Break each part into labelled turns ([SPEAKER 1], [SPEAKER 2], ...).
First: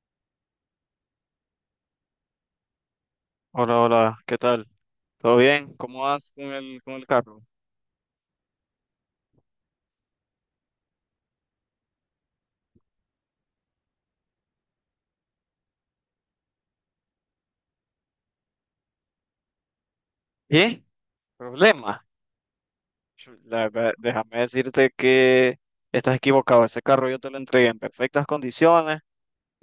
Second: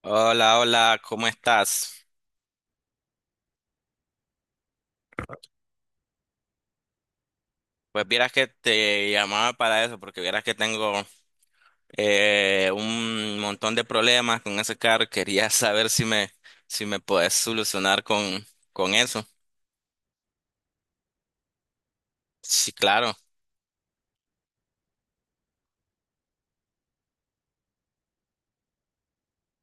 [SPEAKER 1] Hola, hola, ¿cómo estás?
[SPEAKER 2] Hola, hola, ¿qué tal? ¿Todo bien? ¿Cómo vas con con el carro?
[SPEAKER 1] Pues vieras que te llamaba para eso, porque vieras que tengo un montón de problemas con ese carro. Quería saber si me puedes solucionar con eso.
[SPEAKER 2] ¿Y? ¿Problema?
[SPEAKER 1] Sí, claro.
[SPEAKER 2] La verdad, déjame decirte que estás equivocado. Ese carro yo te lo entregué en perfectas condiciones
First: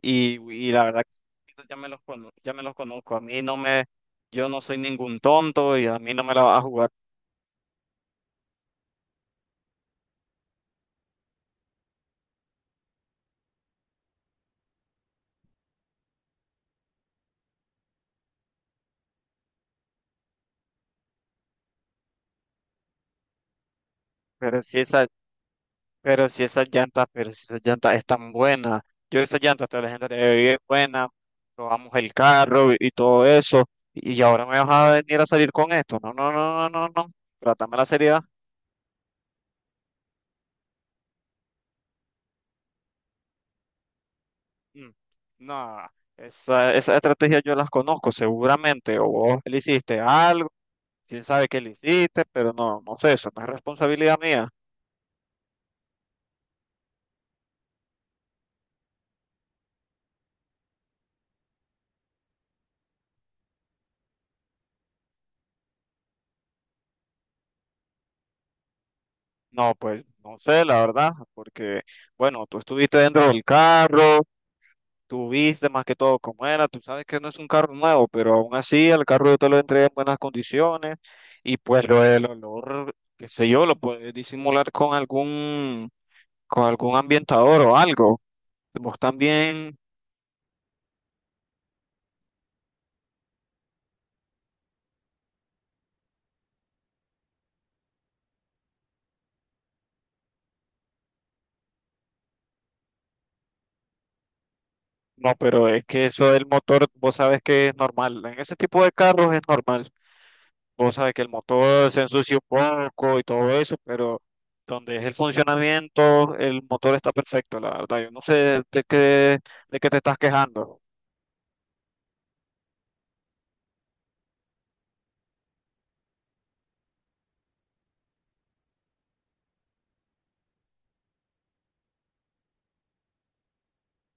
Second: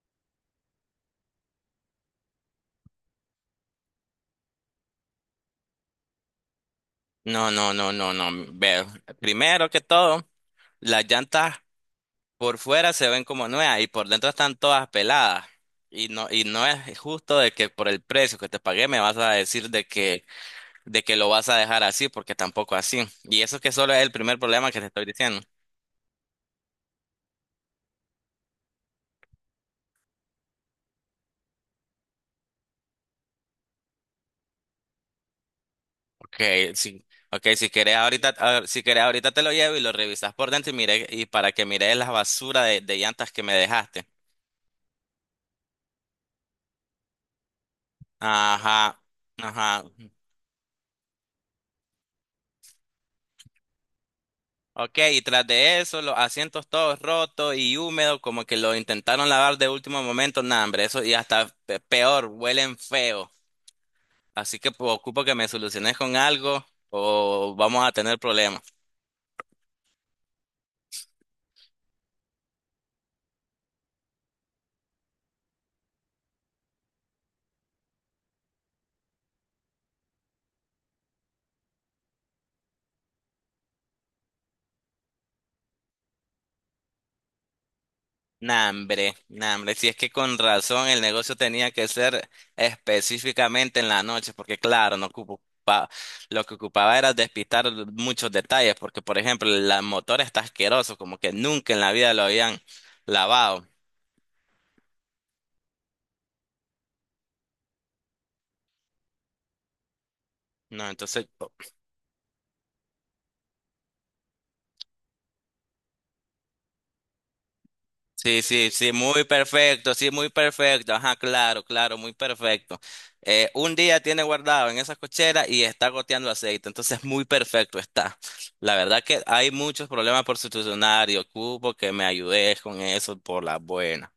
[SPEAKER 2] y la verdad que ya me los conozco. A mí no me, Yo no soy ningún tonto y a mí no me la vas a jugar.
[SPEAKER 1] No, no, no, no, no. Veo. Primero que todo, las llantas por fuera se ven como nuevas y por dentro están todas peladas. Y no es justo de que por el precio que te pagué me vas a decir de que lo vas a dejar así, porque tampoco así. Y eso que solo es el primer
[SPEAKER 2] Pero
[SPEAKER 1] problema que
[SPEAKER 2] si
[SPEAKER 1] te estoy diciendo.
[SPEAKER 2] pero si esas llantas están buenas, yo esas llantas te las entregué buenas, probamos el carro y, todo eso, y ahora me vas a venir a salir con esto. No, no, no, no,
[SPEAKER 1] Okay,
[SPEAKER 2] no,
[SPEAKER 1] sí.
[SPEAKER 2] no,
[SPEAKER 1] Okay, si
[SPEAKER 2] trátame la
[SPEAKER 1] querés
[SPEAKER 2] seriedad.
[SPEAKER 1] ahorita, si querés ahorita te lo llevo y lo revisas por dentro y mire, y para que mires la basura de llantas que me dejaste.
[SPEAKER 2] Mm, No, esa estrategia yo las conozco
[SPEAKER 1] Ajá,
[SPEAKER 2] seguramente, o vos le
[SPEAKER 1] ajá.
[SPEAKER 2] hiciste algo, quién sabe qué le hiciste, pero no, no sé, eso no es responsabilidad mía.
[SPEAKER 1] Okay, y tras de eso, los asientos todos rotos y húmedos, como que lo intentaron lavar de último momento, nah, hombre, eso y hasta peor, huelen feo. Así que pues, ocupo que me soluciones con algo o vamos a tener problemas.
[SPEAKER 2] No, pues no sé, la verdad, porque, bueno, tú estuviste dentro del carro. Tú viste más que todo cómo era, tú sabes que no es un carro nuevo, pero aún así el carro yo te lo entregué en buenas condiciones y pues lo del olor, qué sé yo, lo puedes disimular con algún ambientador o algo. Vos
[SPEAKER 1] Nah, hombre,
[SPEAKER 2] también,
[SPEAKER 1] si es que con razón el negocio tenía que ser específicamente en la noche, porque claro, no ocupaba, lo que ocupaba era despistar muchos detalles, porque por ejemplo, el motor está asqueroso, como que nunca en la vida lo habían lavado.
[SPEAKER 2] no, pero es que eso del motor, vos sabes que es normal, en ese tipo de carros es normal.
[SPEAKER 1] No,
[SPEAKER 2] Vos sabes que
[SPEAKER 1] entonces
[SPEAKER 2] el motor se ensucia un poco y todo eso, pero donde es el funcionamiento, el motor está perfecto, la verdad. Yo no
[SPEAKER 1] sí,
[SPEAKER 2] sé
[SPEAKER 1] sí,
[SPEAKER 2] de
[SPEAKER 1] sí, muy
[SPEAKER 2] qué, de qué
[SPEAKER 1] perfecto,
[SPEAKER 2] te
[SPEAKER 1] sí,
[SPEAKER 2] estás
[SPEAKER 1] muy
[SPEAKER 2] quejando.
[SPEAKER 1] perfecto. Ajá, claro, claro, muy perfecto. Un día tiene guardado en esa cochera y está goteando aceite, entonces muy perfecto está. La verdad que hay muchos problemas por solucionar y ocupo que me ayudes con eso por las buenas,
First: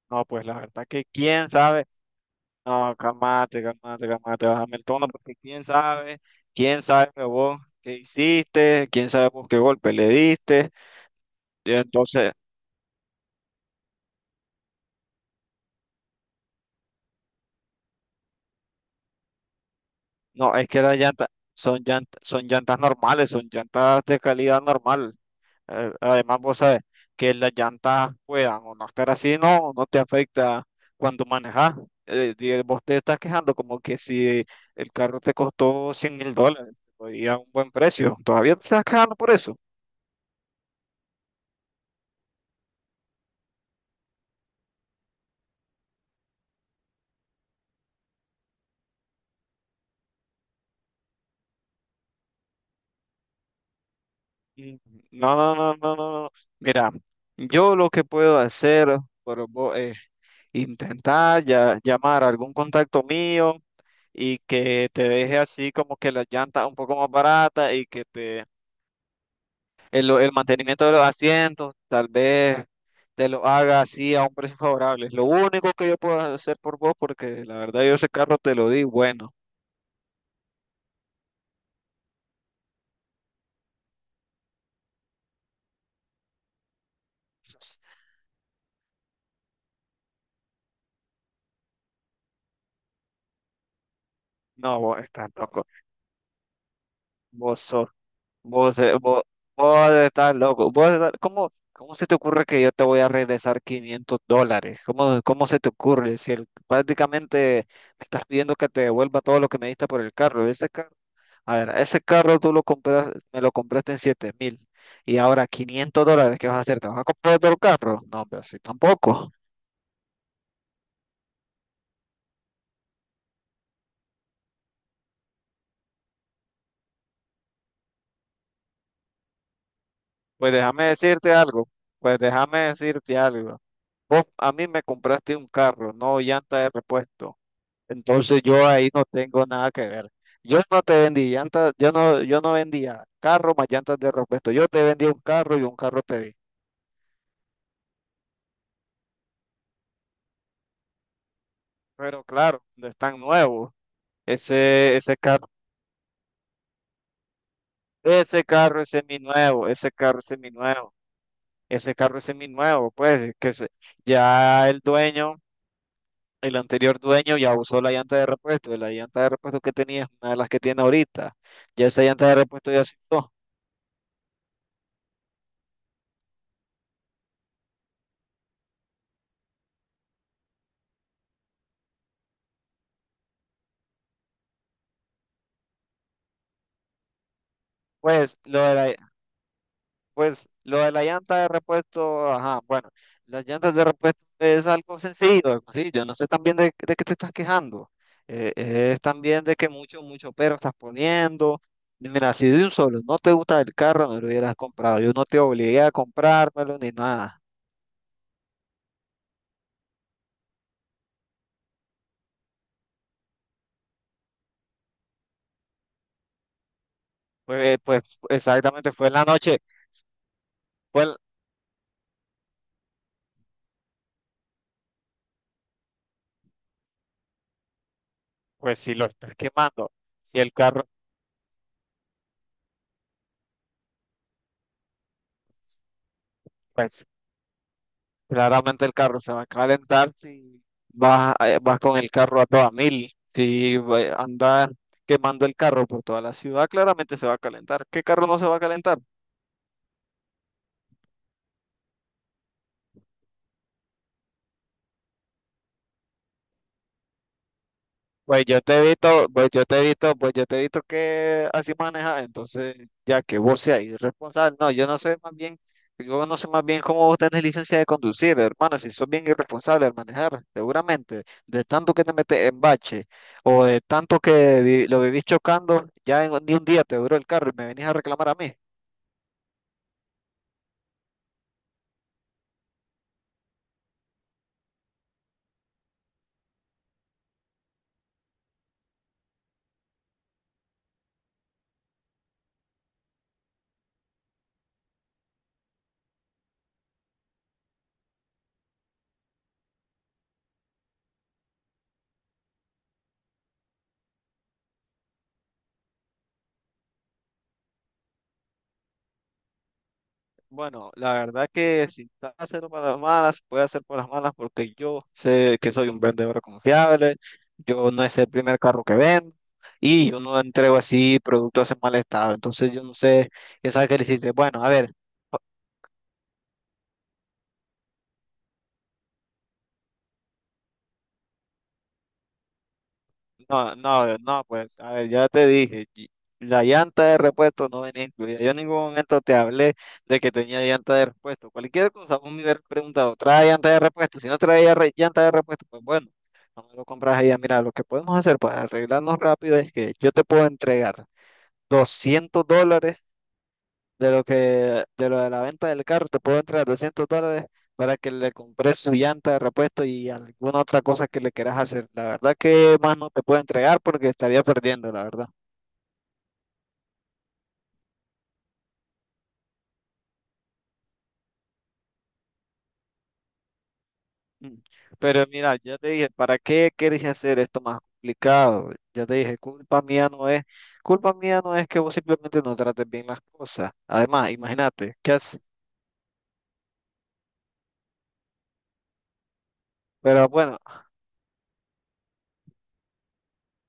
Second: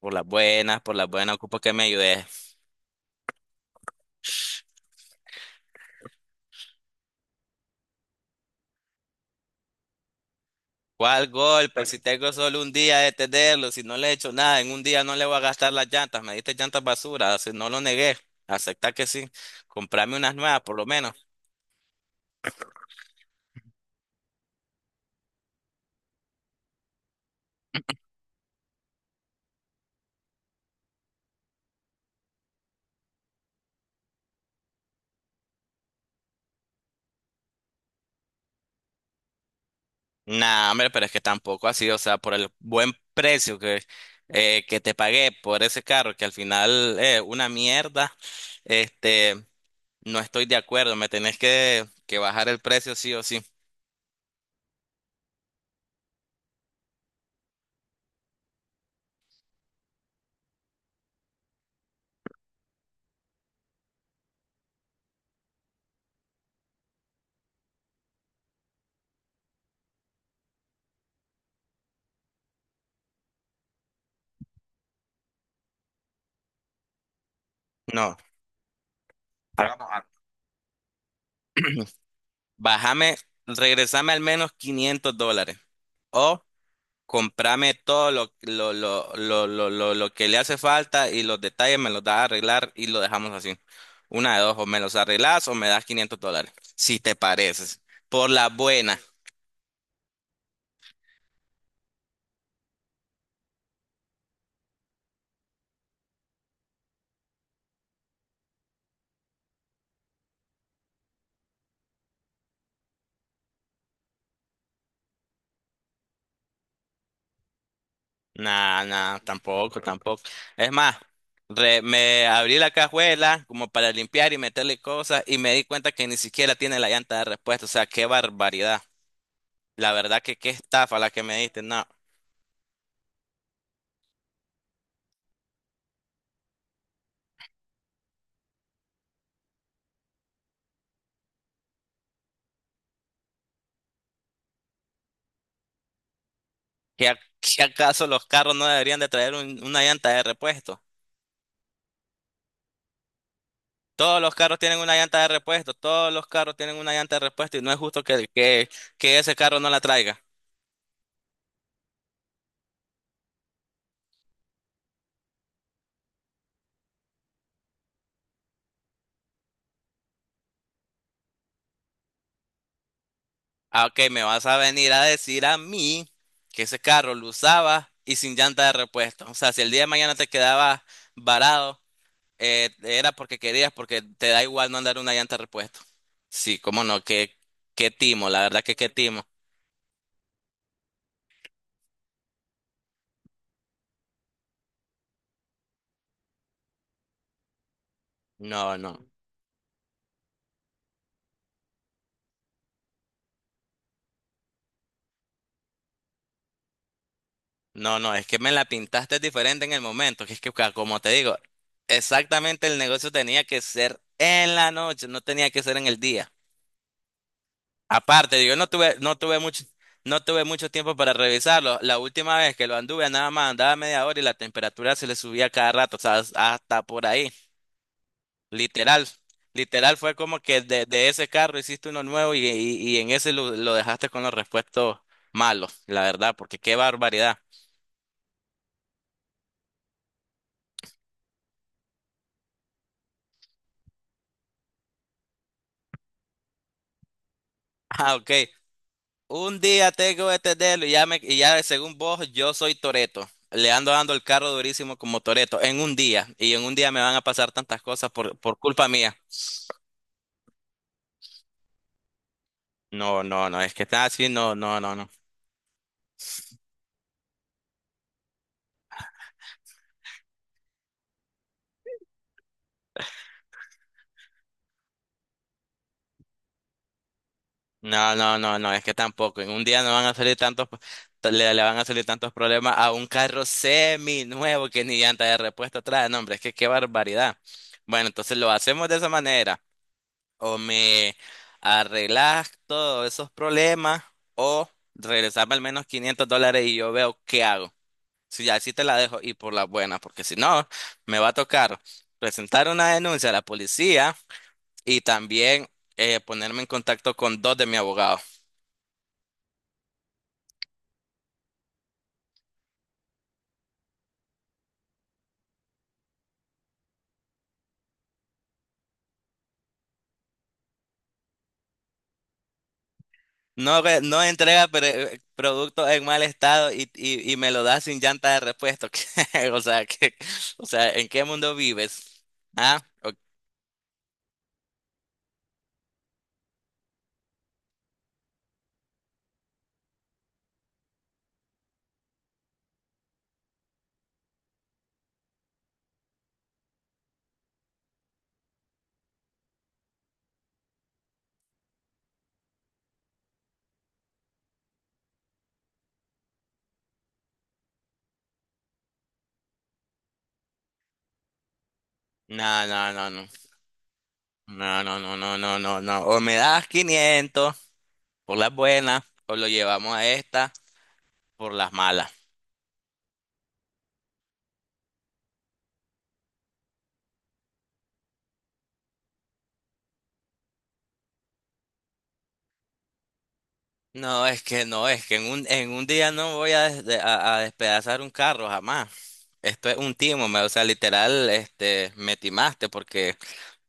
[SPEAKER 1] por
[SPEAKER 2] No,
[SPEAKER 1] las
[SPEAKER 2] pues la
[SPEAKER 1] buenas,
[SPEAKER 2] verdad
[SPEAKER 1] por
[SPEAKER 2] que
[SPEAKER 1] las buenas,
[SPEAKER 2] quién
[SPEAKER 1] ocupo que me
[SPEAKER 2] sabe.
[SPEAKER 1] ayudes.
[SPEAKER 2] No, calmate, calmate, calmate, bájame el tono, porque quién sabe vos qué hiciste, quién sabe vos qué golpe le diste.
[SPEAKER 1] ¿Cuál
[SPEAKER 2] Y
[SPEAKER 1] golpe? Si tengo
[SPEAKER 2] entonces,
[SPEAKER 1] solo un día de tenerlo, si no le he hecho nada, en un día no le voy a gastar las llantas, me diste llantas basura, si no lo negué, acepta que sí, comprame unas
[SPEAKER 2] no,
[SPEAKER 1] nuevas
[SPEAKER 2] es
[SPEAKER 1] por
[SPEAKER 2] que
[SPEAKER 1] lo
[SPEAKER 2] las
[SPEAKER 1] menos.
[SPEAKER 2] llantas son llantas normales, son llantas de calidad normal. Además, vos sabes que las llantas puedan o no estar así, no te afecta cuando manejas. Vos te estás quejando como que si el carro te costó $100.000 y a un buen precio, todavía te estás quejando por eso.
[SPEAKER 1] Nah, hombre, pero es que tampoco así, o sea, por el buen precio que te pagué por ese carro, que al final es una mierda, este, no estoy de acuerdo, me tenés que bajar el precio sí o sí.
[SPEAKER 2] Mm, No, no, no, no, no, no. Mira, yo lo que puedo hacer por vos es intentar ya, llamar a algún contacto mío y que te deje así como que las llantas un poco más baratas y que te el mantenimiento de los asientos, tal vez te lo haga así a un precio favorable. Es lo único que yo puedo hacer por vos, porque la verdad yo ese
[SPEAKER 1] No,
[SPEAKER 2] carro te lo di, bueno.
[SPEAKER 1] hagamos algo. Bájame, regresame al menos $500. Comprame todo lo que le hace falta y los detalles me los das a arreglar y lo dejamos así. Una de dos, o me
[SPEAKER 2] No,
[SPEAKER 1] los
[SPEAKER 2] vos estás
[SPEAKER 1] arreglas o
[SPEAKER 2] loco.
[SPEAKER 1] me das $500, si te
[SPEAKER 2] Vos
[SPEAKER 1] pareces.
[SPEAKER 2] sos,
[SPEAKER 1] Por la
[SPEAKER 2] vos, eh,
[SPEAKER 1] buena.
[SPEAKER 2] vos, vos estás loco. ¿Cómo se te ocurre que yo te voy a regresar $500? ¿Cómo se te ocurre? Si el- prácticamente me estás pidiendo que te devuelva todo lo que me diste por el carro. Ese carro A ver, ese carro me lo compraste en 7.000 y ahora $500, ¿qué vas a hacer? ¿Te vas a comprar otro carro? No, pero sí,
[SPEAKER 1] Nah, nah,
[SPEAKER 2] tampoco.
[SPEAKER 1] tampoco, tampoco. Es más, me abrí la cajuela como para limpiar y meterle cosas y me di cuenta que ni siquiera tiene la llanta de repuesto. O sea, qué barbaridad. La verdad que qué
[SPEAKER 2] Pues déjame
[SPEAKER 1] estafa la que
[SPEAKER 2] decirte
[SPEAKER 1] me diste.
[SPEAKER 2] algo,
[SPEAKER 1] No,
[SPEAKER 2] pues déjame decirte algo. Vos a mí me compraste un carro, no llanta de repuesto. Entonces yo ahí no tengo nada que ver. Yo no te vendí llantas, yo no vendía carro más llantas de repuesto. Yo te vendí un carro y un carro te di.
[SPEAKER 1] ¿qué acaso los carros no deberían de traer una llanta de repuesto?
[SPEAKER 2] Pero claro, no es tan nuevo.
[SPEAKER 1] Todos los carros tienen una
[SPEAKER 2] Ese, ese
[SPEAKER 1] llanta de
[SPEAKER 2] carro
[SPEAKER 1] repuesto, todos los carros tienen una llanta de repuesto y no es justo que,
[SPEAKER 2] Ese
[SPEAKER 1] que,
[SPEAKER 2] carro es
[SPEAKER 1] que ese carro
[SPEAKER 2] seminuevo,
[SPEAKER 1] no la
[SPEAKER 2] ese carro
[SPEAKER 1] traiga.
[SPEAKER 2] es seminuevo, ese carro es seminuevo, ya el dueño, el anterior dueño ya usó la llanta de repuesto, y la llanta de repuesto que tenía es una de las que tiene ahorita, ya esa llanta de repuesto ya se usó.
[SPEAKER 1] Ah, ok, me vas a venir a decir a mí que ese carro lo usaba y sin llanta de repuesto. O sea, si el día de mañana te quedabas varado, era porque querías, porque te da igual no andar una llanta de repuesto. Sí, cómo no, qué timo,
[SPEAKER 2] Pues
[SPEAKER 1] la
[SPEAKER 2] lo
[SPEAKER 1] verdad que
[SPEAKER 2] de
[SPEAKER 1] qué
[SPEAKER 2] la-
[SPEAKER 1] timo.
[SPEAKER 2] Pues lo de la llanta de repuesto, ajá, bueno, las llantas de repuesto es algo sencillo, sí, yo no sé también de qué te estás quejando,
[SPEAKER 1] No,
[SPEAKER 2] es
[SPEAKER 1] no.
[SPEAKER 2] también de que mucho, mucho pero estás poniendo. Y mira, si de un solo no te gusta el carro, no lo hubieras comprado, yo no te obligué a comprármelo ni nada,
[SPEAKER 1] No, no, es que me la pintaste diferente en el momento, que es que como te digo, exactamente el negocio tenía que ser en la noche, no tenía que ser en el día.
[SPEAKER 2] pues
[SPEAKER 1] Aparte, yo no
[SPEAKER 2] exactamente
[SPEAKER 1] tuve,
[SPEAKER 2] fue en
[SPEAKER 1] no
[SPEAKER 2] la
[SPEAKER 1] tuve
[SPEAKER 2] noche,
[SPEAKER 1] mucho, no tuve mucho tiempo para
[SPEAKER 2] pues,
[SPEAKER 1] revisarlo. La última vez que lo anduve, nada más andaba media hora y la temperatura se le subía cada rato, o sea, hasta por ahí.
[SPEAKER 2] pues si
[SPEAKER 1] Literal,
[SPEAKER 2] lo estás quemando,
[SPEAKER 1] literal fue como
[SPEAKER 2] si el
[SPEAKER 1] que de,
[SPEAKER 2] carro...
[SPEAKER 1] de ese carro hiciste uno nuevo y en ese lo dejaste con los repuestos malos, la verdad, porque qué
[SPEAKER 2] pues
[SPEAKER 1] barbaridad.
[SPEAKER 2] claramente el carro se va a calentar si vas con el carro a toda mil. Si va- anda quemando el carro por toda la ciudad, claramente se va a calentar. ¿Qué
[SPEAKER 1] Ah,
[SPEAKER 2] carro
[SPEAKER 1] ok.
[SPEAKER 2] no se va a calentar?
[SPEAKER 1] Un día tengo este dedo y ya, y ya según vos, yo soy Toreto. Le ando dando el carro durísimo como Toreto en un día. Y en un día me van a pasar tantas cosas por,
[SPEAKER 2] Pues
[SPEAKER 1] por
[SPEAKER 2] yo te he
[SPEAKER 1] culpa mía.
[SPEAKER 2] visto, pues yo te he visto, que así manejas, entonces
[SPEAKER 1] No,
[SPEAKER 2] ya que
[SPEAKER 1] no,
[SPEAKER 2] vos
[SPEAKER 1] no, es
[SPEAKER 2] seas
[SPEAKER 1] que está así, no,
[SPEAKER 2] irresponsable, no,
[SPEAKER 1] no,
[SPEAKER 2] yo
[SPEAKER 1] no,
[SPEAKER 2] no
[SPEAKER 1] no.
[SPEAKER 2] sé más bien cómo vos tenés licencia de conducir, hermano, si sos bien irresponsable al manejar, seguramente, de tanto que te metes en bache o de tanto que lo vivís chocando, ni un día te duró el carro y me venís a
[SPEAKER 1] No,
[SPEAKER 2] reclamar a
[SPEAKER 1] no,
[SPEAKER 2] mí.
[SPEAKER 1] no, no, es que tampoco. En un día no van a salir le van a salir tantos problemas a un carro semi nuevo que ni llanta de repuesto trae. No, hombre, es que qué barbaridad. Bueno, entonces lo hacemos de esa manera. O me arreglas todos esos problemas o regresarme al menos $500 y yo veo qué hago. Si ya así te la dejo y por la buena, porque si no, me va a tocar presentar una denuncia a la policía y también ponerme en contacto con dos de mi abogado.
[SPEAKER 2] Bueno, la verdad que si está haciendo para las malas, puede hacer por las malas porque yo sé que soy un vendedor confiable, yo no es el primer carro que vendo y yo no entrego así productos en mal estado. Entonces yo no sé, ya
[SPEAKER 1] No,
[SPEAKER 2] sabes que le
[SPEAKER 1] no
[SPEAKER 2] hiciste, bueno,
[SPEAKER 1] entrega
[SPEAKER 2] a ver.
[SPEAKER 1] producto en mal estado y, me lo da sin llanta de repuesto. O sea, o sea, ¿en qué mundo vives? ¿Ah?
[SPEAKER 2] No, no, no, pues, a ver, ya te dije, la llanta de repuesto no venía incluida. Yo en ningún momento te hablé de que tenía llanta de repuesto. Cualquier cosa, vos me hubieras preguntado, ¿trae llanta de repuesto? Si no traía llanta de repuesto, pues bueno, no me lo compras ahí. Mira, lo que podemos hacer para arreglarnos rápido es que yo te puedo entregar $200 de lo que, de lo de la venta del carro, te puedo entregar 200 dólares para que le compres su llanta de repuesto y alguna otra cosa que le quieras hacer. La verdad
[SPEAKER 1] No,
[SPEAKER 2] que
[SPEAKER 1] no,
[SPEAKER 2] más
[SPEAKER 1] no,
[SPEAKER 2] no te
[SPEAKER 1] no.
[SPEAKER 2] puedo entregar porque estaría
[SPEAKER 1] No,
[SPEAKER 2] perdiendo,
[SPEAKER 1] no,
[SPEAKER 2] la
[SPEAKER 1] no,
[SPEAKER 2] verdad.
[SPEAKER 1] no, no, no, no. O me das 500 por las buenas, o lo llevamos a esta por las malas.
[SPEAKER 2] Mm. Pero mira, ya te dije, ¿para qué quieres hacer esto más complicado? Ya te dije, culpa mía no es que vos simplemente no trates bien las cosas.
[SPEAKER 1] No,
[SPEAKER 2] Además,
[SPEAKER 1] es que no,
[SPEAKER 2] imagínate,
[SPEAKER 1] es
[SPEAKER 2] ¿qué
[SPEAKER 1] que en
[SPEAKER 2] haces?
[SPEAKER 1] un, en un día no voy a, a despedazar un carro jamás. Esto es un
[SPEAKER 2] Pero
[SPEAKER 1] timo, o
[SPEAKER 2] bueno,
[SPEAKER 1] sea, literal, me timaste porque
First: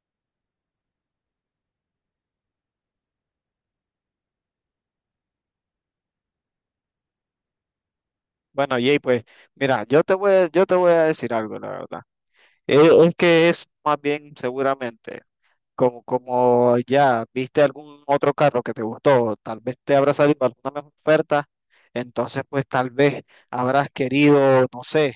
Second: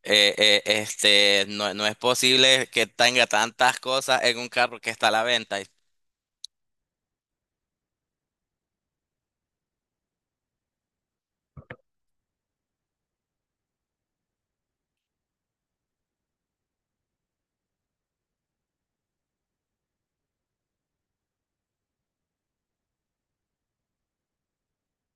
[SPEAKER 1] no, no es posible que tenga tantas cosas en un carro que está a la venta.
[SPEAKER 2] bueno, Jay, pues mira, yo te voy a decir algo, la verdad. Es que es más bien seguramente. Como ya viste algún otro carro que te gustó, tal vez te habrá salido alguna mejor oferta, entonces pues tal vez habrás querido, no sé,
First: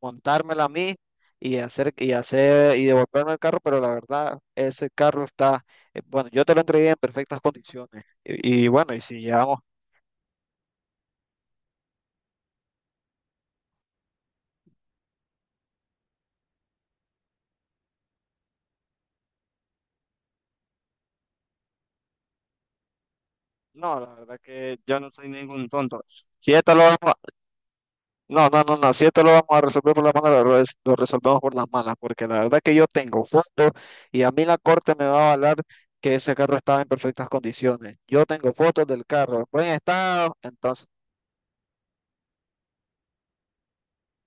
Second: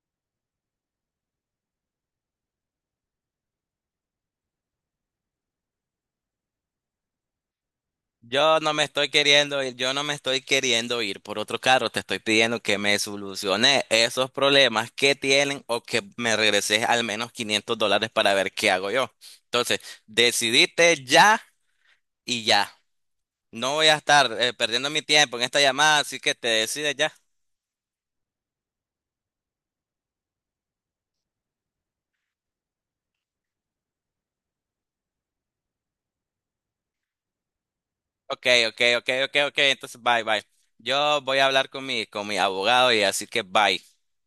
[SPEAKER 2] montármela a mí y hacer y devolverme el carro, pero la verdad ese carro está, bueno, yo te lo entregué en perfectas condiciones
[SPEAKER 1] Yo
[SPEAKER 2] y
[SPEAKER 1] no me
[SPEAKER 2] bueno, y
[SPEAKER 1] estoy
[SPEAKER 2] si llevamos,
[SPEAKER 1] queriendo ir, yo no me estoy queriendo ir por otro carro, te estoy pidiendo que me soluciones esos problemas que tienen o que me regreses al menos $500 para ver qué hago yo. Entonces, decidite ya y ya. No voy a
[SPEAKER 2] no, la
[SPEAKER 1] estar
[SPEAKER 2] verdad que
[SPEAKER 1] perdiendo
[SPEAKER 2] yo
[SPEAKER 1] mi
[SPEAKER 2] no soy
[SPEAKER 1] tiempo en esta
[SPEAKER 2] ningún
[SPEAKER 1] llamada,
[SPEAKER 2] tonto.
[SPEAKER 1] así que te
[SPEAKER 2] Si esto lo
[SPEAKER 1] decides
[SPEAKER 2] vamos
[SPEAKER 1] ya.
[SPEAKER 2] No, no, no, no, si esto lo vamos a resolver por las manos, lo resolvemos por las manos, porque la verdad que yo tengo fotos y a mí la corte me va a avalar que ese carro estaba en perfectas condiciones. Yo
[SPEAKER 1] Ok,
[SPEAKER 2] tengo
[SPEAKER 1] ok,
[SPEAKER 2] fotos del
[SPEAKER 1] ok, ok,
[SPEAKER 2] carro en
[SPEAKER 1] ok,
[SPEAKER 2] buen
[SPEAKER 1] entonces bye,
[SPEAKER 2] estado,
[SPEAKER 1] bye.
[SPEAKER 2] entonces.
[SPEAKER 1] Yo voy a hablar con mi abogado y así que bye.